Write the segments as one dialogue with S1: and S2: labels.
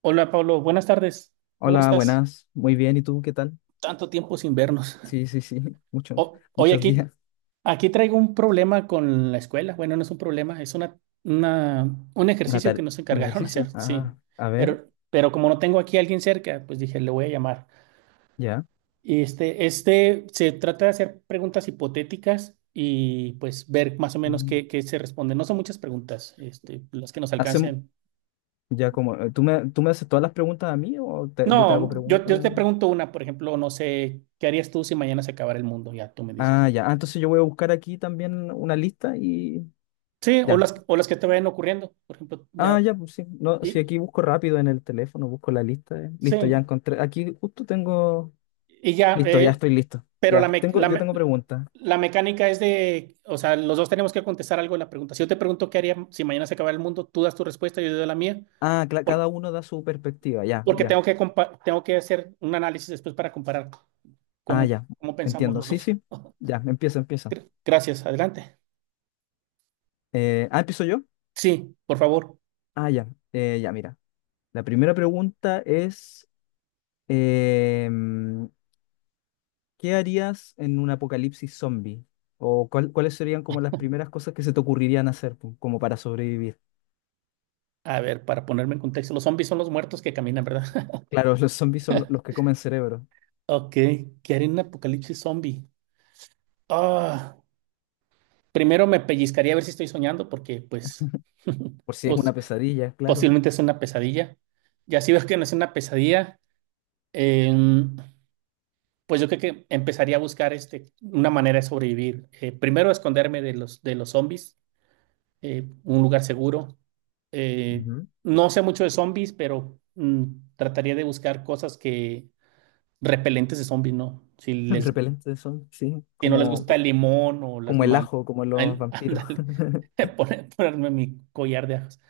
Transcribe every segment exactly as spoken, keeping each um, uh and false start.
S1: Hola Pablo, buenas tardes. ¿Cómo
S2: Hola,
S1: estás?
S2: buenas. Muy bien, ¿y tú qué tal?
S1: Tanto tiempo sin vernos.
S2: Sí, sí, sí, muchos,
S1: O- Oye,
S2: muchos
S1: aquí,
S2: días.
S1: aquí traigo un problema con la escuela. Bueno, no es un problema, es una, una- un
S2: Una
S1: ejercicio que
S2: tare-
S1: nos
S2: ¿Un
S1: encargaron
S2: ejercicio?
S1: hacer, sí.
S2: Ah, a ver,
S1: Pero, pero como no tengo aquí a alguien cerca, pues dije, le voy a llamar.
S2: ya.
S1: Y este, este se trata de hacer preguntas hipotéticas y pues ver más o menos
S2: Mm.
S1: qué, qué se responde. No son muchas preguntas, este, las que nos
S2: Hacem-
S1: alcancen.
S2: ya como, eh, ¿tú me, tú me haces todas las preguntas a mí o te- yo te hago
S1: No, yo,
S2: preguntas?
S1: yo te pregunto una, por ejemplo, no sé, ¿qué harías tú si mañana se acabara el mundo? Ya tú me dices.
S2: Ah, ya. Ah, entonces yo voy a buscar aquí también una lista y
S1: Sí, o
S2: ya.
S1: las, o las que te vayan ocurriendo, por ejemplo, ya.
S2: Ah, ya, pues sí. No, si
S1: Y,
S2: aquí busco rápido en el teléfono, busco la lista. eh. Listo, ya
S1: sí,
S2: encontré. Aquí justo tengo.
S1: y ya,
S2: Listo, ya
S1: eh,
S2: estoy listo.
S1: pero
S2: Ya,
S1: la, me-
S2: tengo,
S1: la,
S2: yo
S1: me-
S2: tengo preguntas.
S1: la mecánica es, de, o sea, los dos tenemos que contestar algo en la pregunta. Si yo te pregunto qué haría si mañana se acabara el mundo, tú das tu respuesta, yo doy la mía,
S2: Ah, cla-
S1: por-
S2: cada uno da su perspectiva. Ya,
S1: porque
S2: ya.
S1: tengo que, compa- tengo que hacer un análisis después para comparar
S2: Ah,
S1: cómo,
S2: ya,
S1: cómo pensamos
S2: entiendo.
S1: los
S2: Sí,
S1: dos.
S2: sí. Ya, empieza, empieza.
S1: Gra- Gracias, adelante.
S2: Eh, ah, empiezo yo.
S1: Sí, por favor.
S2: Ah, ya, eh, ya, mira. La primera pregunta es, em, ¿qué harías en un apocalipsis zombie? ¿O cuál- cuáles serían como las primeras cosas que se te ocurrirían hacer pu- como para sobrevivir?
S1: A ver, para ponerme en contexto, los zombies son los muertos que caminan, ¿verdad?
S2: Claro, los zombies son lo- los que comen cerebro.
S1: Ok, ¿qué haré en un apocalipsis zombie? Ah, primero me pellizcaría a ver si estoy soñando, porque pues,
S2: Por si es una
S1: pues
S2: pesadilla, claro.
S1: posiblemente es una pesadilla. Ya si veo que no es una pesadilla, em, pues yo creo que empezaría a buscar este, una manera de sobrevivir. Eh, primero esconderme de los, de los zombies, eh, un lugar seguro. Eh,
S2: Ujú.
S1: no sé mucho de zombies, pero mm, trataría de buscar cosas que repelentes de zombies, ¿no? Si les,
S2: Repelente de zombies, sí.
S1: si no les
S2: Como,
S1: gusta
S2: co-
S1: el limón o las
S2: como el
S1: manos,
S2: ajo, como los vampiros.
S1: ándale, pone- ponerme mi collar de ajos.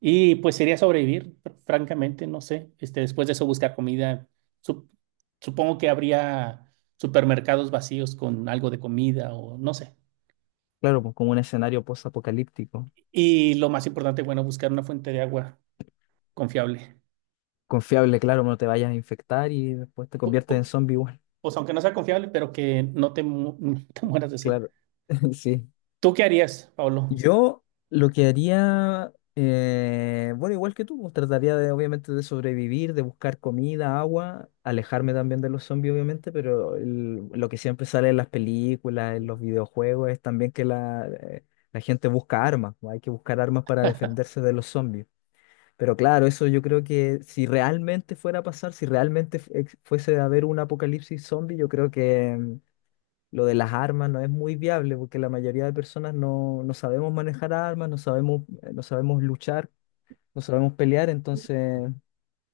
S1: Y pues sería sobrevivir, fr- francamente, no sé. Este, después de eso buscar comida. Sup- supongo que habría supermercados vacíos con algo de comida o no sé.
S2: Claro, pues como un escenario post-apocalíptico.
S1: Y lo más importante, bueno, buscar una fuente de agua confiable.
S2: Confiable, claro, no te vayas a infectar y después te
S1: Pu-
S2: conviertes en
S1: pu-
S2: zombie igual.
S1: Pues aunque no sea confiable, pero que no te, mu- no te mueras de sed.
S2: Claro, sí.
S1: ¿Tú qué harías, Pablo?
S2: Yo lo que haría, eh, bueno, igual que tú, pues, trataría de, obviamente, de sobrevivir, de buscar comida, agua, alejarme también de los zombies, obviamente, pero el- lo que siempre sale en las películas, en los videojuegos, es también que la, eh, la gente busca armas, pues, hay que buscar armas para defenderse de los zombies. Pero claro, eso yo creo que si realmente fuera a pasar, si realmente fu- ex- fuese a haber un apocalipsis zombie, yo creo que mm, lo de las armas no es muy viable porque la mayoría de personas no, no sabemos manejar armas, no sabemos, eh, no sabemos luchar, no sabemos pelear. Entonces,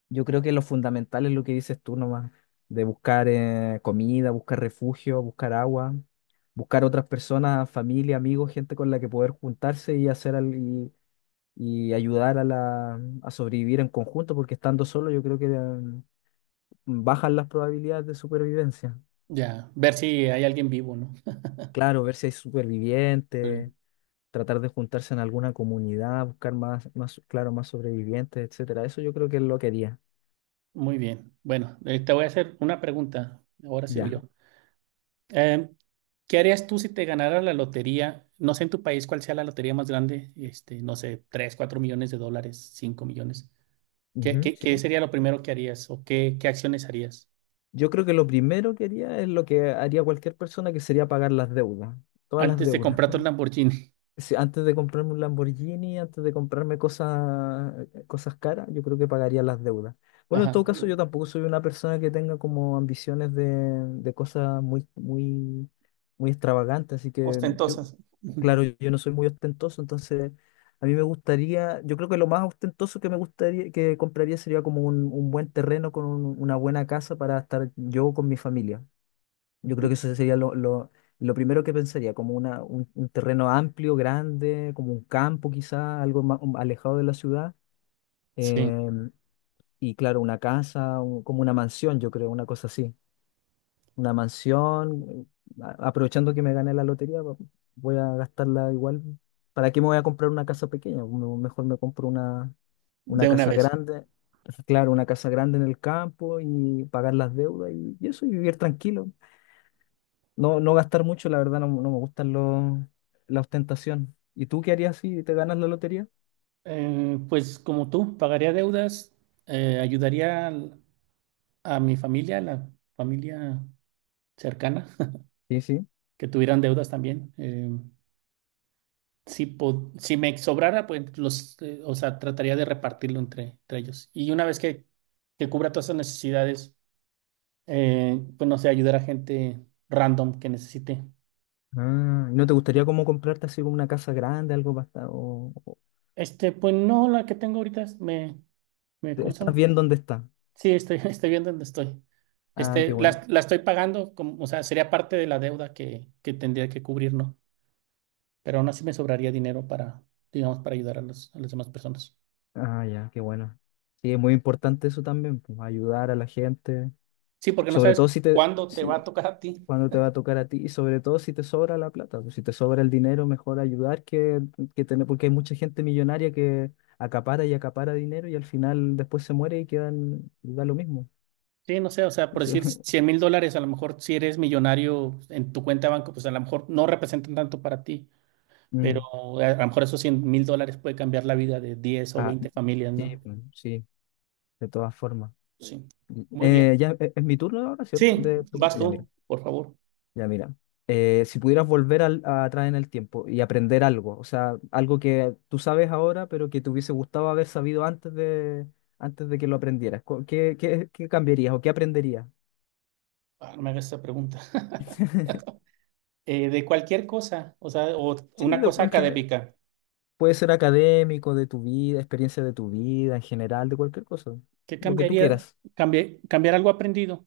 S2: yo creo que lo fundamental es lo que dices tú nomás, de buscar eh, comida, buscar refugio, buscar agua, buscar otras personas, familia, amigos, gente con la que poder juntarse y hacer algo y ayudar a, la, a sobrevivir en conjunto, porque estando solo yo creo que eh, bajan las probabilidades de supervivencia.
S1: Ya, ver si hay alguien vivo, ¿no?
S2: Claro, ver si hay
S1: Sí.
S2: supervivientes, tratar de juntarse en alguna comunidad, buscar más, más, claro, más sobrevivientes, etcétera. Eso yo creo que es lo que haría.
S1: Muy bien. Bueno, eh, te voy a hacer una pregunta. Ahora sigo
S2: Ya.
S1: yo. Eh, ¿qué harías tú si te ganara la lotería? No sé en tu país cuál sea la lotería más grande, este, no sé, tres cuatro millones de dólares, cinco millones. ¿Qué,
S2: Ujú,
S1: qué, qué
S2: sí.
S1: sería lo primero que harías o qué, qué acciones harías
S2: Yo creo que lo primero que haría es lo que haría cualquier persona, que sería pagar las deudas, todas las
S1: antes de
S2: deudas.
S1: comprarte el Lamborghini?
S2: si antes de comprarme un Lamborghini, antes de comprarme cosas, cosas caras, yo creo que pagaría las deudas. Bueno, en
S1: Ajá.
S2: todo caso, yo tampoco soy una persona que tenga como ambiciones de, de cosas muy, muy, muy extravagantes, así que yo,
S1: Ostentosas. Ujú.
S2: claro, yo no soy muy ostentoso, entonces a mí me gustaría, yo creo que lo más ostentoso que me gustaría, que compraría sería como un, un buen terreno con un- una buena casa para estar yo con mi familia. Yo creo que eso sería lo, lo, lo primero que pensaría, como una, un, un terreno amplio, grande, como un campo quizá, algo más alejado de la ciudad.
S1: Sí,
S2: em, y claro, una casa, un- como una mansión, yo creo, una cosa así. Una mansión, a- aprovechando que me gané la lotería, va- voy a gastarla igual. ¿Para qué me voy a comprar una casa pequeña? Me- Mejor me compro una, una
S1: de una
S2: casa
S1: vez.
S2: grande, claro, una casa grande en el campo y pagar las deudas y, y eso, y vivir tranquilo. No, no gastar mucho, la verdad, no, no me gustan los, la ostentación. ¿Y tú qué harías si te ganas la lotería?
S1: Eh, pues como tú, pagaría deudas, eh, ayudaría al- a mi familia, a la familia cercana,
S2: Sí, sí.
S1: que tuvieran deudas también. Eh, si, po- si me sobrara, pues los, eh, o sea, trataría de repartirlo entre, entre ellos. Y una vez que, que cubra todas esas necesidades, eh, pues no sé, ayudar a gente random que necesite.
S2: Ah, ¿no te gustaría como comprarte así como una casa grande, algo para estar- o, o-
S1: Este, pues no, la que tengo ahorita es- me, me,
S2: te-
S1: ¿cómo se
S2: estás
S1: llama?
S2: bien donde estás?
S1: Sí, estoy, estoy viendo dónde estoy.
S2: Ah, qué
S1: Este,
S2: bueno.
S1: la, la estoy pagando, como, o sea, sería parte de la deuda que, que tendría que cubrir, ¿no? Pero aún así me sobraría dinero para, digamos, para ayudar a los- a las demás personas.
S2: Ah, ya, qué bueno. Sí, es muy importante eso también, pues, ayudar a la gente.
S1: Sí, porque no
S2: Sobre todo
S1: sabes
S2: si te,
S1: cuándo te va a
S2: sí
S1: tocar a ti.
S2: cuando te va a tocar a ti y sobre todo si te sobra la plata, pues, si te sobra el dinero, mejor ayudar que, que tener, porque hay mucha gente millonaria que acapara y acapara dinero y al final después se muere y quedan, y da lo mismo.
S1: Sí, no sé, o sea, por
S2: Eso-
S1: decir cien mil dólares, a lo mejor si eres millonario en tu cuenta de banco, pues a lo mejor no representan tanto para ti, pero
S2: Mm.
S1: a a lo mejor esos cien mil dólares puede cambiar la vida de diez o
S2: Ah,
S1: veinte familias,
S2: sí,
S1: ¿no?
S2: pues, sí, de todas formas.
S1: Sí, muy bien.
S2: Eh, ya e- es mi turno ahora, ¿cierto?
S1: Sí,
S2: De pregunta.
S1: vas
S2: Ya, mira.
S1: tú, por favor.
S2: Ya mira, eh, si pudieras volver al- a atrás en el tiempo y aprender algo, o sea, algo que tú sabes ahora, pero que te hubiese gustado haber sabido antes de, antes de que lo aprendieras, cu- ¿qué, qué- qué cambiarías o qué aprenderías?
S1: Ah, no me hagas esa pregunta. Eh, de cualquier cosa, o sea, o
S2: Sí,
S1: una
S2: de-
S1: cosa
S2: en general.
S1: académica,
S2: Puede ser académico, de tu vida, experiencia de tu vida, en general, de cualquier cosa,
S1: ¿qué
S2: lo que tú
S1: cambiaría?
S2: quieras.
S1: Cambi- ¿Cambiar algo aprendido?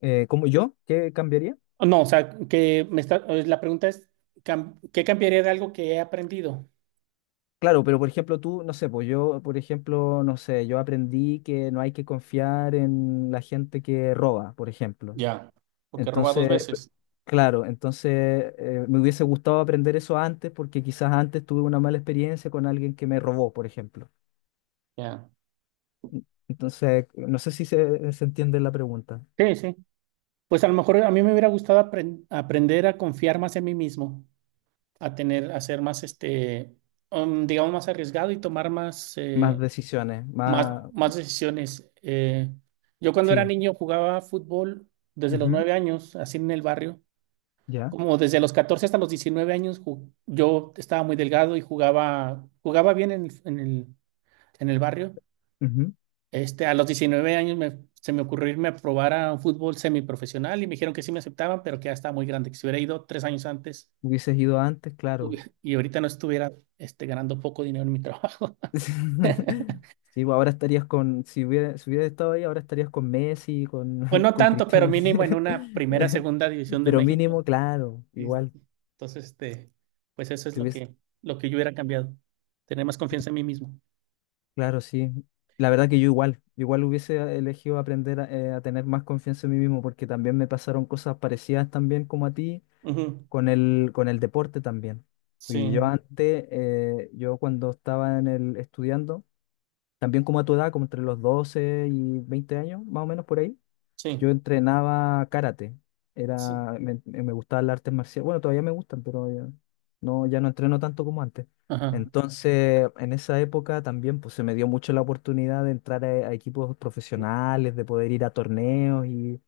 S2: Eh, ¿cómo yo? ¿Qué cambiaría?
S1: No, o sea, que me está, eh, la pregunta es, cam- ¿qué cambiaría de algo que he aprendido?
S2: Claro, pero por ejemplo tú, no sé, pues yo, por ejemplo, no sé, yo aprendí que no hay que confiar en la gente que roba, por ejemplo.
S1: Ya, porque roba dos
S2: Entonces,
S1: veces.
S2: claro, entonces eh, me hubiese gustado aprender eso antes porque quizás antes tuve una mala experiencia con alguien que me robó, por ejemplo.
S1: Ya,
S2: En- Entonces, no sé si se, se entiende la pregunta.
S1: sí, sí. Pues a lo mejor a mí me hubiera gustado apren- aprender a confiar más en mí mismo, a tener, a ser más, este, um, digamos, más arriesgado y tomar más,
S2: Más
S1: eh,
S2: decisiones,
S1: más,
S2: más...
S1: más decisiones. Eh, yo cuando era
S2: Sí,
S1: niño jugaba fútbol desde los
S2: ujú,
S1: nueve años, así en el barrio,
S2: ya.
S1: como desde los catorce hasta los diecinueve años, ju- yo estaba muy delgado y jugaba, jugaba bien en el, en el, en el barrio.
S2: Ujú.
S1: Este, a los diecinueve años me- se me ocurrió irme a probar a un fútbol semiprofesional y me dijeron que sí me aceptaban, pero que ya estaba muy grande, que si hubiera ido tres años antes
S2: Hubieses ido antes,
S1: hubi-
S2: claro.
S1: y ahorita no estuviera este, ganando poco dinero en mi trabajo.
S2: Sí, pues ahora estarías con, si hubiera, si hubiera estado ahí, ahora estarías con Messi,
S1: Pues
S2: con,
S1: no
S2: con
S1: tanto, pero
S2: Cristiano.
S1: mínimo en una primera, segunda división de
S2: Pero
S1: México.
S2: mínimo, claro,
S1: Y-
S2: igual.
S1: entonces, este, pues eso es lo que, lo que yo hubiera cambiado, tener más confianza en mí mismo.
S2: Claro, sí. La verdad que yo igual, igual hubiese elegido aprender a, eh, a tener más confianza en mí mismo, porque también me pasaron cosas parecidas también como a ti
S1: Ujú.
S2: con el, con el deporte también.
S1: Sí,
S2: Porque yo antes, eh, yo cuando estaba en el estudiando, también como a tu edad, como entre los doce y veinte años, más o menos por ahí, yo
S1: sí,
S2: entrenaba karate.
S1: sí.
S2: Era, me, me gustaban las artes marciales. Bueno, todavía me gustan, pero ya no, ya no entreno tanto como antes.
S1: Ajá.
S2: Entonces, en esa época también pues, se me dio mucho la oportunidad de entrar a, a equipos profesionales, de poder ir a torneos y,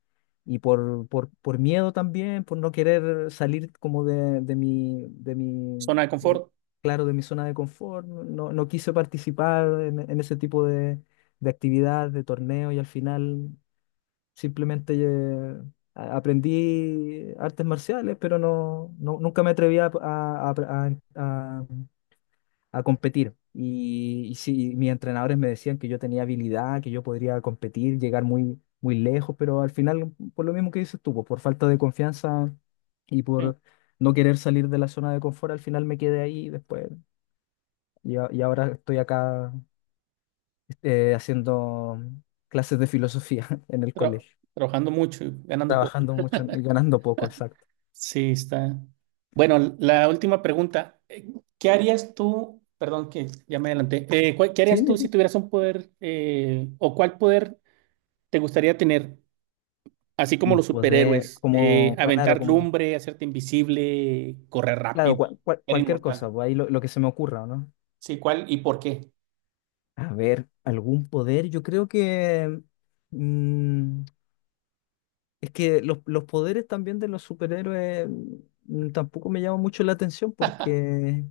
S2: y por, por, por miedo también, por no querer salir como de, de mi, de mi,
S1: Zona de
S2: de-
S1: confort,
S2: claro, de mi zona de confort, no, no quise participar en, en ese tipo de, de actividades, de torneos y al final, simplemente eh, a- aprendí artes marciales, pero no, no- nunca me atreví a, a- a- a- a competir. Y, y sí, mis entrenadores me decían que yo tenía habilidad, que yo podría competir, llegar muy, muy lejos, pero al final, por lo mismo que dices tú, pues, por falta de confianza y
S1: sí.
S2: por no querer salir de la zona de confort, al final me quedé ahí después. Y, a- y ahora estoy acá eh, haciendo clases de filosofía en el
S1: Tra-
S2: colegio.
S1: trabajando mucho y ganando poco.
S2: trabajando mucho y ganando poco, exacto.
S1: Sí, está. Bueno, la última pregunta. Eh, ¿Qué harías tú? Perdón que ya me adelanté. Eh, ¿cuál- qué
S2: Sí,
S1: harías
S2: sí,
S1: tú si
S2: sí.
S1: tuvieras un poder eh, o cuál poder te gustaría tener? Así como
S2: Un
S1: los
S2: poder,
S1: superhéroes, eh,
S2: como, claro,
S1: aventar
S2: como,
S1: lumbre, hacerte invisible, correr
S2: claro,
S1: rápido,
S2: cual- cual-
S1: ser
S2: cualquier cosa,
S1: inmortal.
S2: pues ahí lo, lo que se me ocurra, ¿o ¿no?
S1: Sí, ¿cuál y por qué?
S2: A ver, algún poder, yo creo que, mm, es que los, los poderes también de los superhéroes mm, tampoco me llaman mucho la atención, porque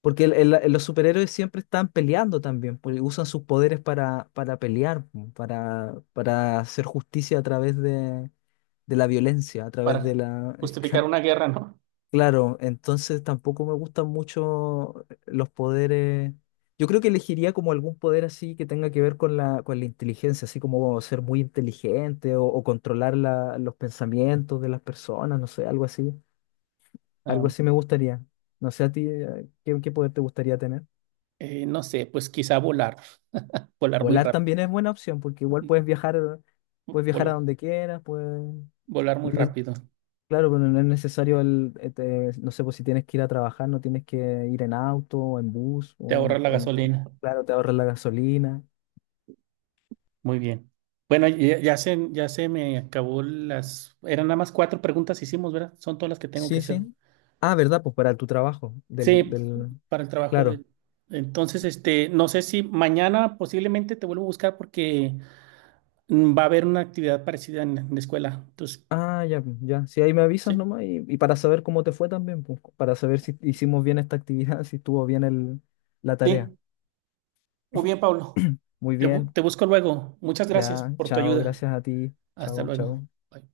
S2: Porque el- el- los superhéroes siempre están peleando también, porque usan sus poderes para, para pelear, pu, para, para hacer justicia a través de, de la violencia, a través de
S1: Para
S2: la...
S1: justificar una guerra, ¿no?
S2: Claro, entonces tampoco me gustan mucho los poderes. Yo creo que elegiría como algún poder así que tenga que ver con la, con la inteligencia, así como ser muy inteligente o, o controlar la- los pensamientos de las personas, no sé, algo así.
S1: Ah,
S2: Algo así me gustaría. No sé a ti, eh, ¿qué, qué poder te gustaría tener?
S1: eh, no sé, pues quizá volar, volar muy
S2: Volar
S1: rápido,
S2: también es buena opción, porque igual puedes viajar, puedes viajar a
S1: volar,
S2: donde quieras, pues,
S1: volar muy
S2: no es-
S1: rápido,
S2: claro, pero no es necesario el, este, no sé, pues si tienes que ir a trabajar, no tienes que ir en auto, o en bus,
S1: te
S2: o
S1: ahorras
S2: en,
S1: la
S2: el-
S1: gasolina.
S2: claro, te ahorras la gasolina.
S1: Muy bien. Bueno, ya, ya se, ya se me acabó las... Eran nada más cuatro preguntas hicimos, ¿verdad? Son todas las que tengo que
S2: Sí,
S1: hacer.
S2: sí. Ah, ¿verdad? Pues para tu trabajo, del,
S1: Sí,
S2: del,
S1: para el trabajo
S2: claro.
S1: de... Entonces, este, no sé si mañana posiblemente te vuelvo a buscar porque mm, va a haber una actividad parecida en, en la escuela. Entonces,
S2: Ah, ya, pues, ya. Si ahí me avisas
S1: sí,
S2: nomás y, y para saber cómo te fue también, pues, para saber si hicimos bien esta actividad, si estuvo bien el, la tarea.
S1: sí. Muy bien, Pablo.
S2: Muy
S1: Te, bu-
S2: bien.
S1: te busco luego. Muchas gracias
S2: Ya,
S1: por tu
S2: chao,
S1: ayuda.
S2: gracias a ti.
S1: Hasta
S2: Chao,
S1: luego.
S2: chao.
S1: Bye.